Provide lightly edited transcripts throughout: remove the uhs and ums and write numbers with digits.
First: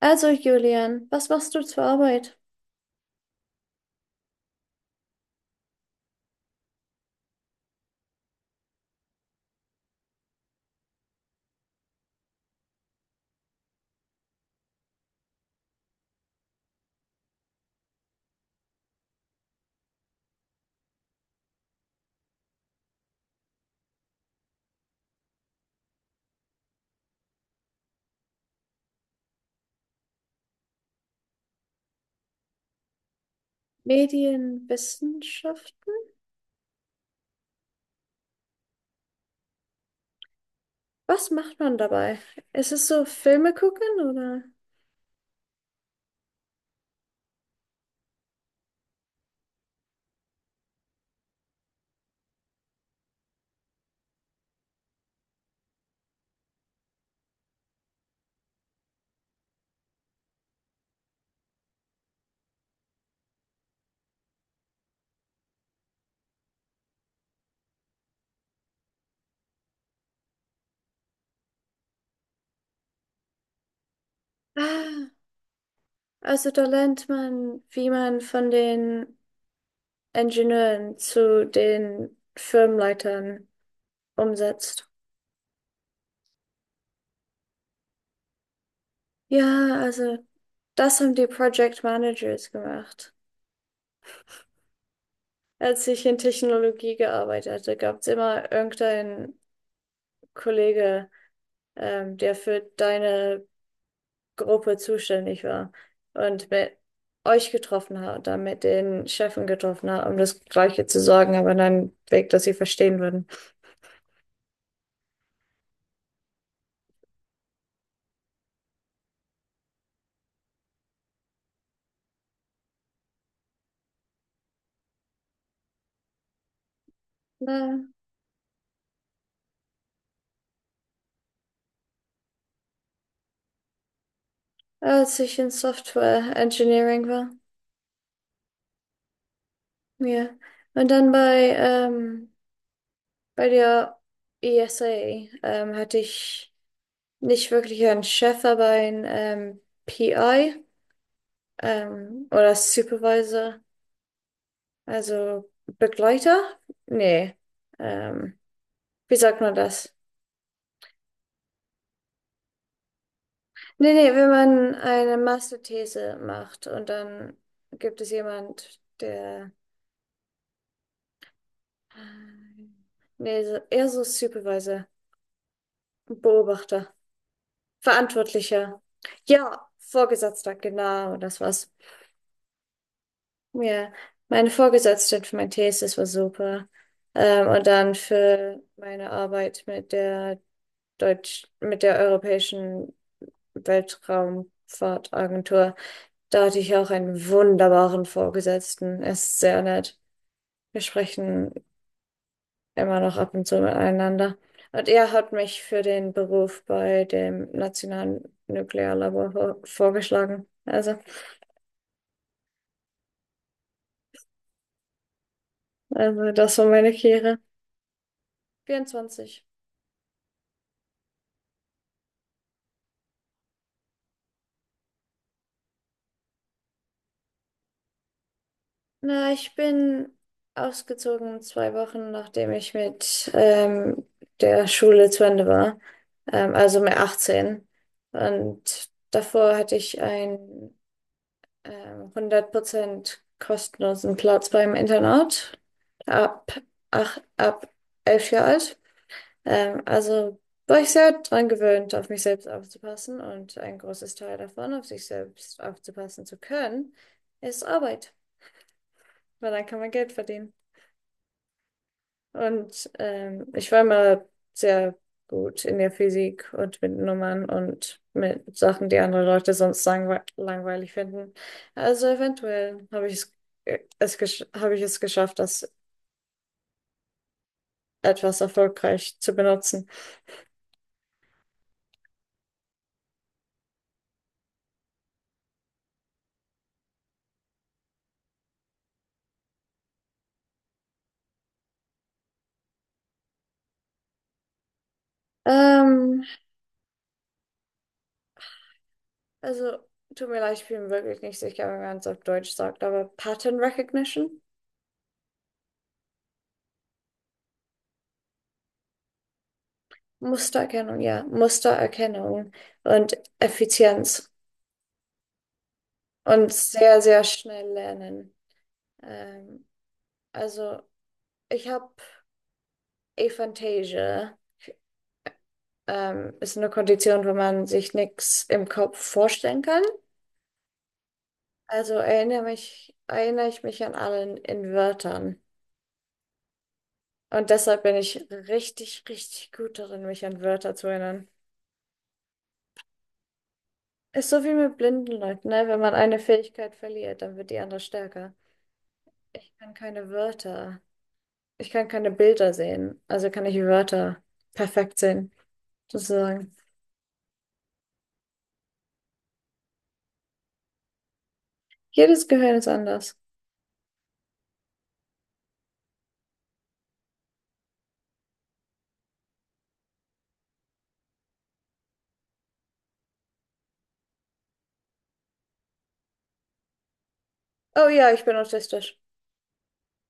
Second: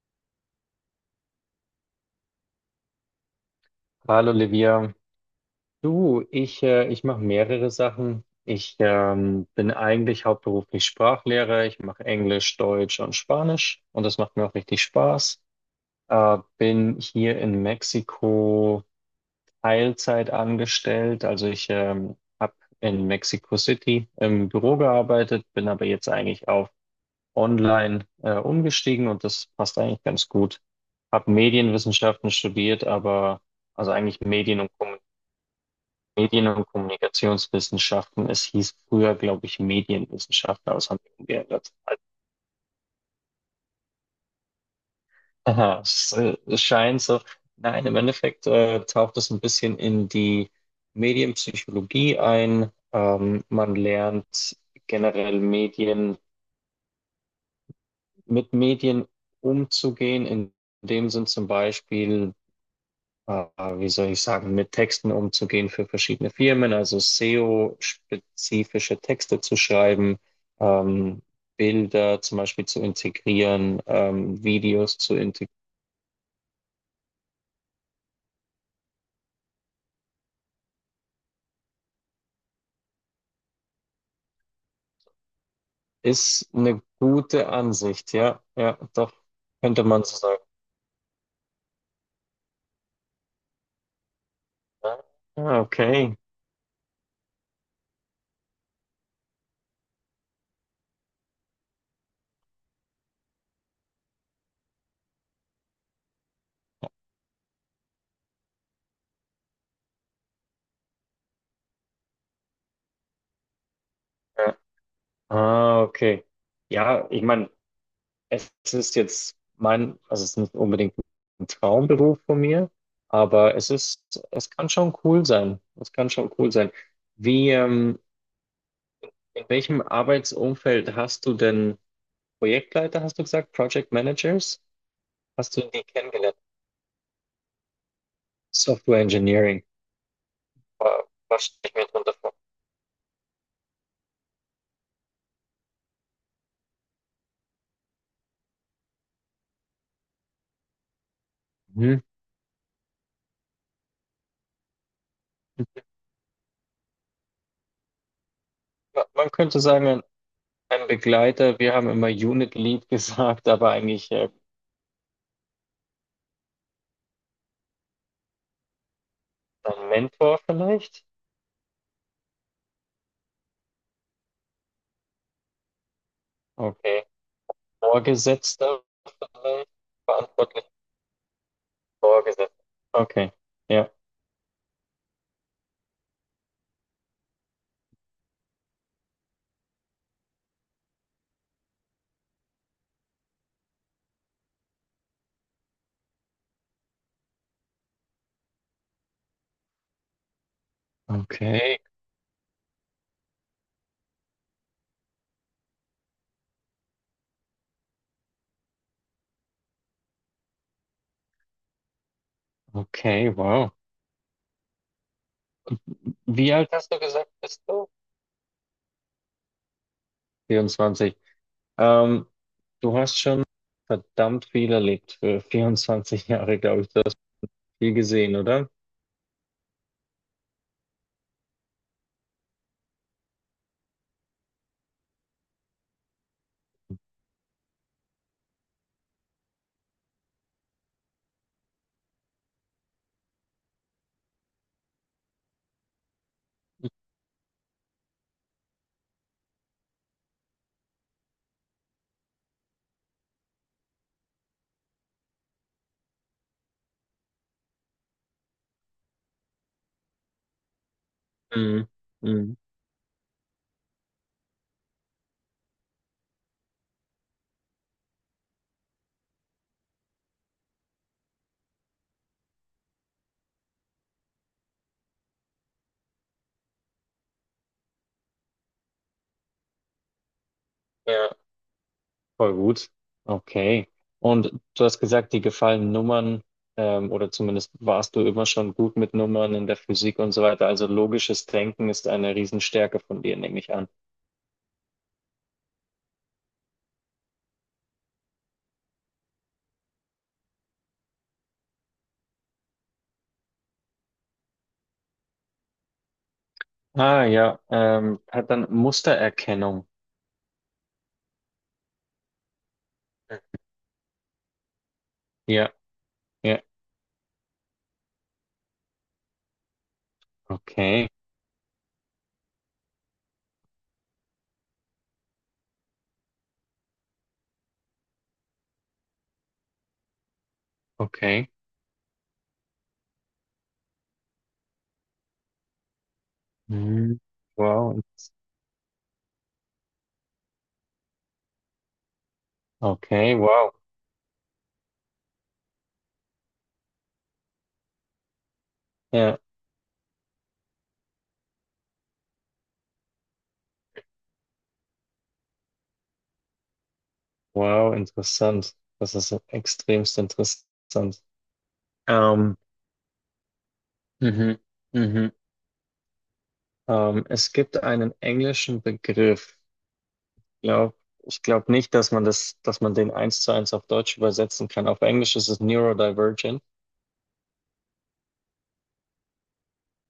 Also, Julian, was machst du zur Arbeit? Hallo Livia, du, ich mache mehrere Sachen. Ich bin eigentlich hauptberuflich Sprachlehrer. Ich mache Englisch, Deutsch und Spanisch und das macht mir auch richtig Spaß. Bin hier in Mexiko Teilzeit angestellt. Also ich habe in Mexico City im Büro gearbeitet, bin aber jetzt eigentlich auf Online umgestiegen und das passt eigentlich ganz gut. Hab Medienwissenschaften studiert, aber also eigentlich Medien und Kommunikation. Medienwissenschaften? Medien- und Kommunikationswissenschaften. Es hieß früher, glaube ich, Medienwissenschaften, aber das haben wir Was macht umgeändert. man dabei? Ist es so Filme gucken oder? Aha, es scheint so. Nein, im Endeffekt taucht es ein bisschen in die Medienpsychologie ein. Man lernt generell Medien, mit Medien umzugehen. In dem Sinn zum Beispiel, äh, wie soll ich sagen, mit Texten umzugehen für verschiedene Firmen, also SEO-spezifische Texte zu schreiben, ähm, Bilder zum Beispiel zu integrieren, Videos Ah, zu integrieren. also da lernt man, wie man von den Ingenieuren zu den Firmenleitern umsetzt. Ist eine gute Ansicht, ja, ja, doch, Ja, könnte man so also sagen. das haben die Project Managers gemacht. Ah, Als ich okay. in Technologie gearbeitet hatte, gab es immer irgendeinen Kollege, der für deine Gruppe zuständig war und mit euch getroffen hat und dann mit den Chefen getroffen hat, um das Gleiche zu sagen, aber in einem Weg, dass sie verstehen würden. Ja. Ah, okay. Ja, ich meine, es ist jetzt mein, also es ist nicht unbedingt ein Traumberuf von mir, aber es ist, es kann schon cool sein. Es kann schon cool sein. Wie, Na, ähm, in welchem Arbeitsumfeld hast du denn Projektleiter, hast du gesagt, Project Managers? als ich in Hast du die Software kennengelernt? Engineering war. Software Engineering. Ja. Und Wa- dann Was bei, stelle ich mir darunter ähm, vor? bei der ESA hatte ich nicht wirklich einen Chef, aber einen PI Mhm. Oder Supervisor, also Begleiter? Nee. Ähm, Ma- Wie Man sagt man könnte sagen, das? Ein Begleiter, wir haben immer Unit Lead gesagt, aber Nee, eigentlich nee, äh, wenn man eine Masterthese macht und dann gibt es jemand, der, ein Mentor vielleicht? nee, eher so Supervisor, Beobachter, Okay. Verantwortlicher. Vorgesetzter Ja, vielleicht? Vorgesetzter, Verantwortlich genau, das war's. Vorgesetzter. Okay. Ja. Ja, meine Vorgesetzte für meine Thesis war super. Und dann für meine Arbeit mit der Deutsch, mit der europäischen Weltraumfahrtagentur. Da hatte ich auch einen wunderbaren Vorgesetzten. Er ist sehr nett. Wir sprechen Okay. immer noch ab und zu miteinander. Und er hat mich für den Beruf bei dem Nationalen Nuklearlabor vorgeschlagen. Okay, wow. Also Wie das war alt meine hast du gesagt, Karriere. bist du? 24. 24. Ähm, du hast schon verdammt viel erlebt für 24 Jahre, glaube ich. Du hast viel gesehen, oder? Na, ich bin ausgezogen 2 Wochen, nachdem ich mit der Schule zu Ende war. Also mit 18. Und davor hatte ich einen 100% kostenlosen Platz beim Internat ab, ach, ab 11 Jahre alt. Also war ich sehr dran gewöhnt, auf mich selbst aufzupassen. Und ein großes Teil davon, auf sich selbst aufzupassen zu können, ist Arbeit, weil dann kann man Geld verdienen. Mhm. Mhm. Und ich war immer sehr gut in der Physik und mit Nummern und mit Sachen, die andere Leute sonst langweilig finden. Also eventuell habe ich es, es gesch- habe ich es geschafft, das etwas erfolgreich zu benutzen. Ja. Voll gut. Okay. Und du hast gesagt, die gefallen Nummern, oder zumindest warst du immer schon gut mit Nummern in der Physik und so weiter. Also logisches Denken ist eine Riesenstärke von dir, nehme ich an. Ähm, also tut mir leid, ich bin wirklich nicht sicher, wie man es auf Deutsch sagt, aber Pattern Recognition, Ah, ja, hat dann Mustererkennung. Mustererkennung, ja, Mustererkennung und Effizienz Ja, und ja. sehr, sehr schnell lernen. Ähm, Also, Okay, ich habe Aphantasia. Ist eine Kondition, wo man sich nichts im Kopf vorstellen kann. okay. Also erinnere ich mich an allen in Wörtern. Mhm. Und deshalb bin Wow. ich richtig, richtig gut darin, mich an Wörter zu erinnern. Okay, wow. Ist so wie mit blinden Leuten, ne? Wenn man eine Fähigkeit verliert, dann wird die andere stärker. Ja, Ich kann keine Wörter, ich kann keine Bilder sehen, also kann ich Wörter perfekt sehen, sozusagen. wow, interessant. Das ist extremst interessant. Jedes Gehirn Ähm, ist anders. mhm, mhm. Es gibt einen englischen Begriff. Glaub, ich glaube nicht, dass man das, dass man den eins zu eins auf Deutsch übersetzen kann. Auf Englisch ist es neurodivergent. Oh ja, ich bin autistisch.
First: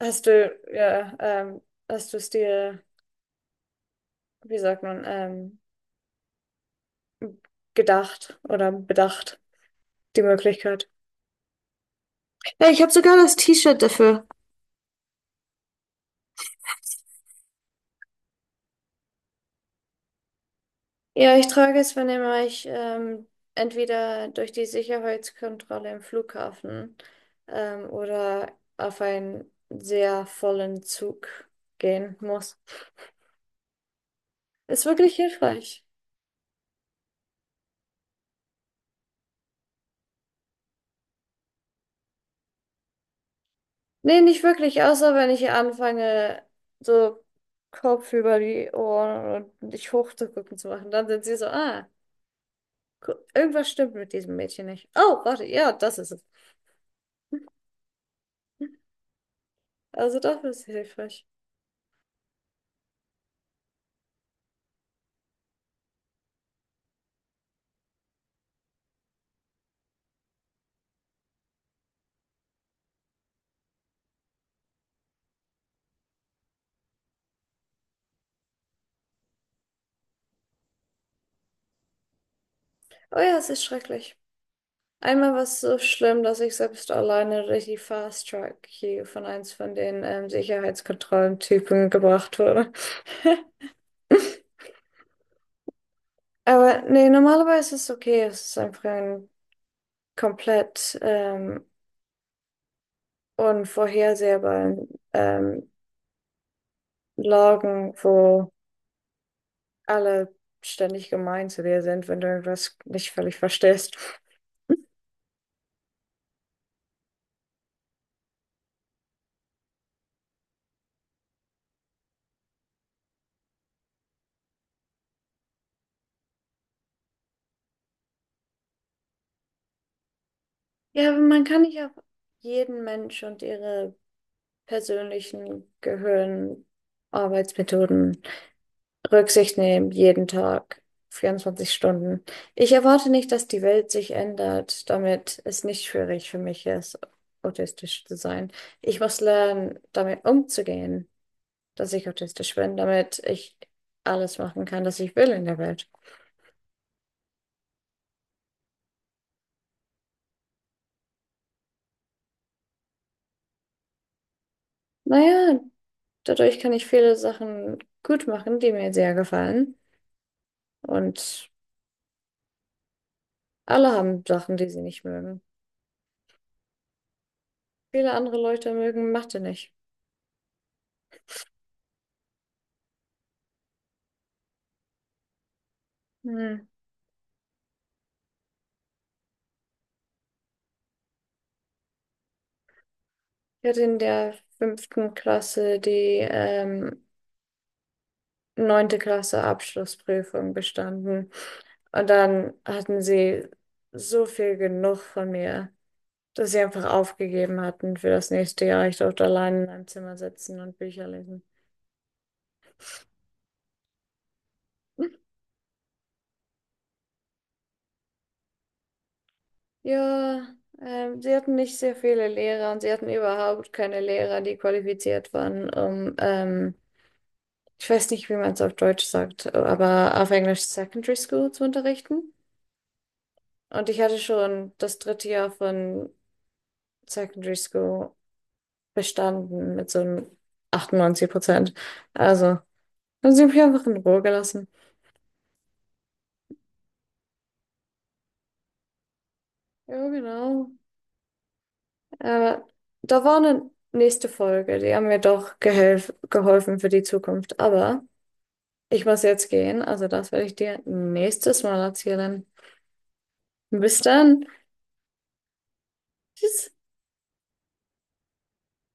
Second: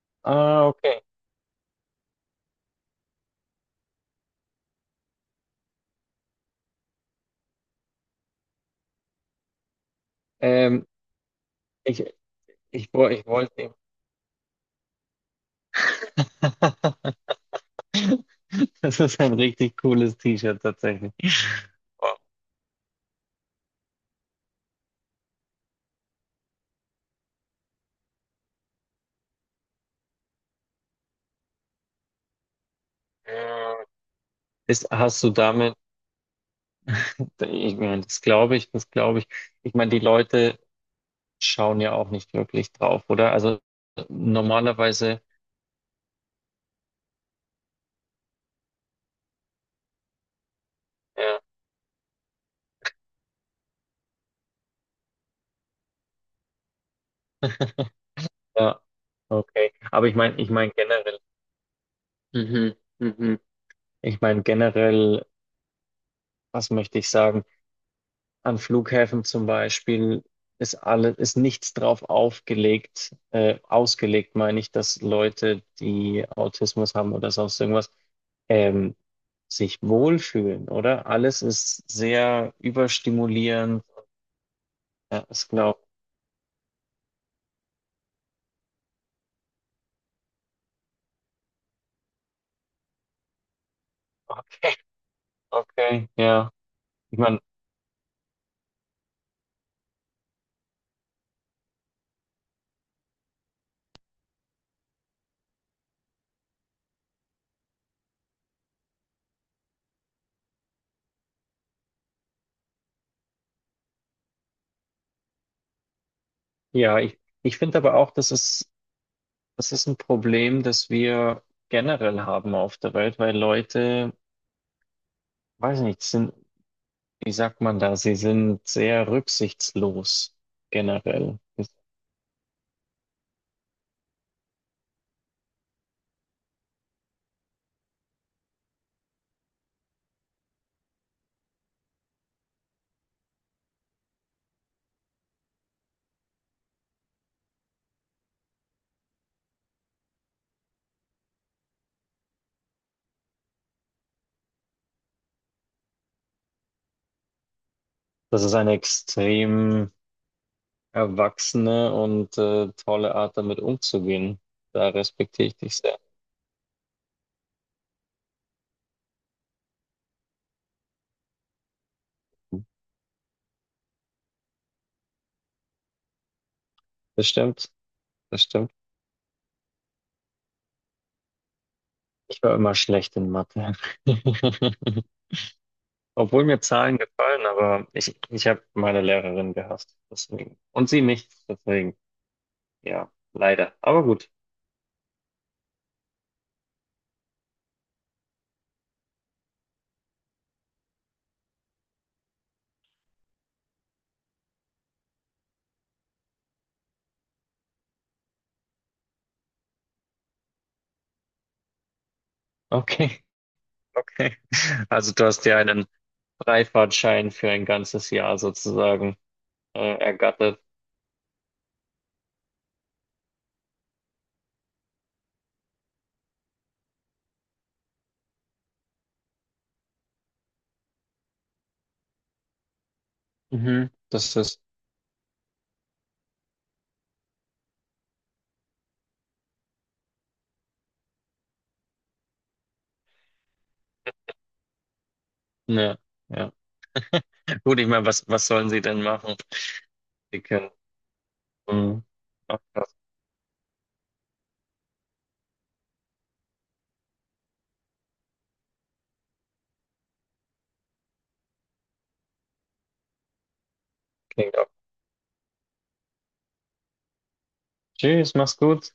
Hast du, Ah, okay. ja, ähm, hast du es dir, wie sagt man, gedacht oder bedacht, die Ähm, Möglichkeit? ich, Ja, ich ich, habe wo- sogar ich das wollte. T-Shirt dafür. Das ist ein richtig cooles T-Shirt tatsächlich. Ja, ich trage es, wenn immer ich entweder durch die Sicherheitskontrolle im Flughafen oder auf einen sehr vollen Zug gehen muss. Äh, Ist Ist, wirklich hast du damit, hilfreich. ich meine, das glaube ich, das glaube ich. Ich meine, die Leute schauen ja auch nicht wirklich drauf, oder? Also Nee, nicht wirklich, außer normalerweise, wenn ich anfange, so Kopf über die Ohren und dich hochzugucken zu machen. Dann sind sie ja. so, ah, irgendwas stimmt mit diesem Mädchen nicht. Oh, warte, ja, das ist es. Ja, okay. Aber ich Also meine, doch ich ist meine sie generell, hilfreich. mhm, mhm. Ich meine generell, was möchte ich sagen? An Flughäfen zum Beispiel ist alles, ist nichts ausgelegt, meine ich, dass Leute, die Autismus haben oder sonst irgendwas, ähm, sich wohlfühlen, oder? Alles ist sehr Oh ja, es ist überstimulierend. schrecklich. Ja, Einmal war ich es so glaube. schlimm, dass ich selbst alleine durch die Fast Track hier von eins von den Sicherheitskontrollentypen gebracht wurde. Okay, okay, ja. Aber nee, Ich meine, normalerweise ist es okay. Es ist einfach ein komplett unvorhersehbaren Lagen, wo alle ständig gemein zu dir sind, wenn du irgendwas nicht völlig verstehst. ja, ich finde aber auch, das ist das ist ein Problem, das wir generell haben auf der Welt, weil Leute, weiß nicht, sind, wie sagt man da, sie sind sehr rücksichtslos Ja, aber generell. man kann nicht auf jeden Mensch und ihre persönlichen Gehirnarbeitsmethoden Rücksicht nehmen, jeden Tag, 24 Stunden. Ich erwarte nicht, dass die Welt sich ändert, damit es nicht schwierig für mich ist, autistisch zu sein. Ich muss lernen, damit umzugehen, dass ich autistisch bin, damit ich alles machen kann, was ich will in der Welt. Das ist eine extrem erwachsene und tolle Art, damit umzugehen. Da respektiere ich Naja, dich sehr. dadurch kann ich viele Sachen gut machen, die mir sehr gefallen. Und alle haben Sachen, die sie nicht mögen. Das stimmt, Viele andere das stimmt. Leute mögen Mathe nicht. Ich war immer schlecht in Mathe. Obwohl mir Hm. Zahlen gefallen, aber ich habe meine Lehrerin gehasst, deswegen. Und sie mich, deswegen. Ja, Ich leider. hatte in Aber gut. der 5. Klasse die ähm, 9. Klasse Abschlussprüfung bestanden. Und dann hatten sie so viel genug von mir, dass sie einfach aufgegeben hatten für das nächste Jahr. Ich durfte allein in einem Zimmer sitzen und Bücher lesen. Okay, okay. Also du hast dir einen Freifahrtschein für ein ganzes Jahr sozusagen Ja, ergattert. Sie hatten nicht sehr viele Lehrer und sie hatten überhaupt keine Lehrer, die qualifiziert waren, um, ich weiß nicht, wie man es auf Deutsch sagt, aber auf Englisch Secondary School zu unterrichten. Und Mhm. ich hatte Das ist, schon das 3. Jahr von Secondary School bestanden mit so einem 98%. Also, dann sind wir einfach in Ruhe gelassen. ne, ja. Gut, ich meine, was sollen sie denn machen? Ja, Die können. genau. Mhm. Ach, Äh, das da war eine nächste Folge, die haben mir doch gehelf geholfen für die Zukunft. Aber ich muss jetzt gehen, also das werde ich dir nächstes Mal erzählen. Bis dann. klingt auch. Tschüss. Tschüss, mach's gut.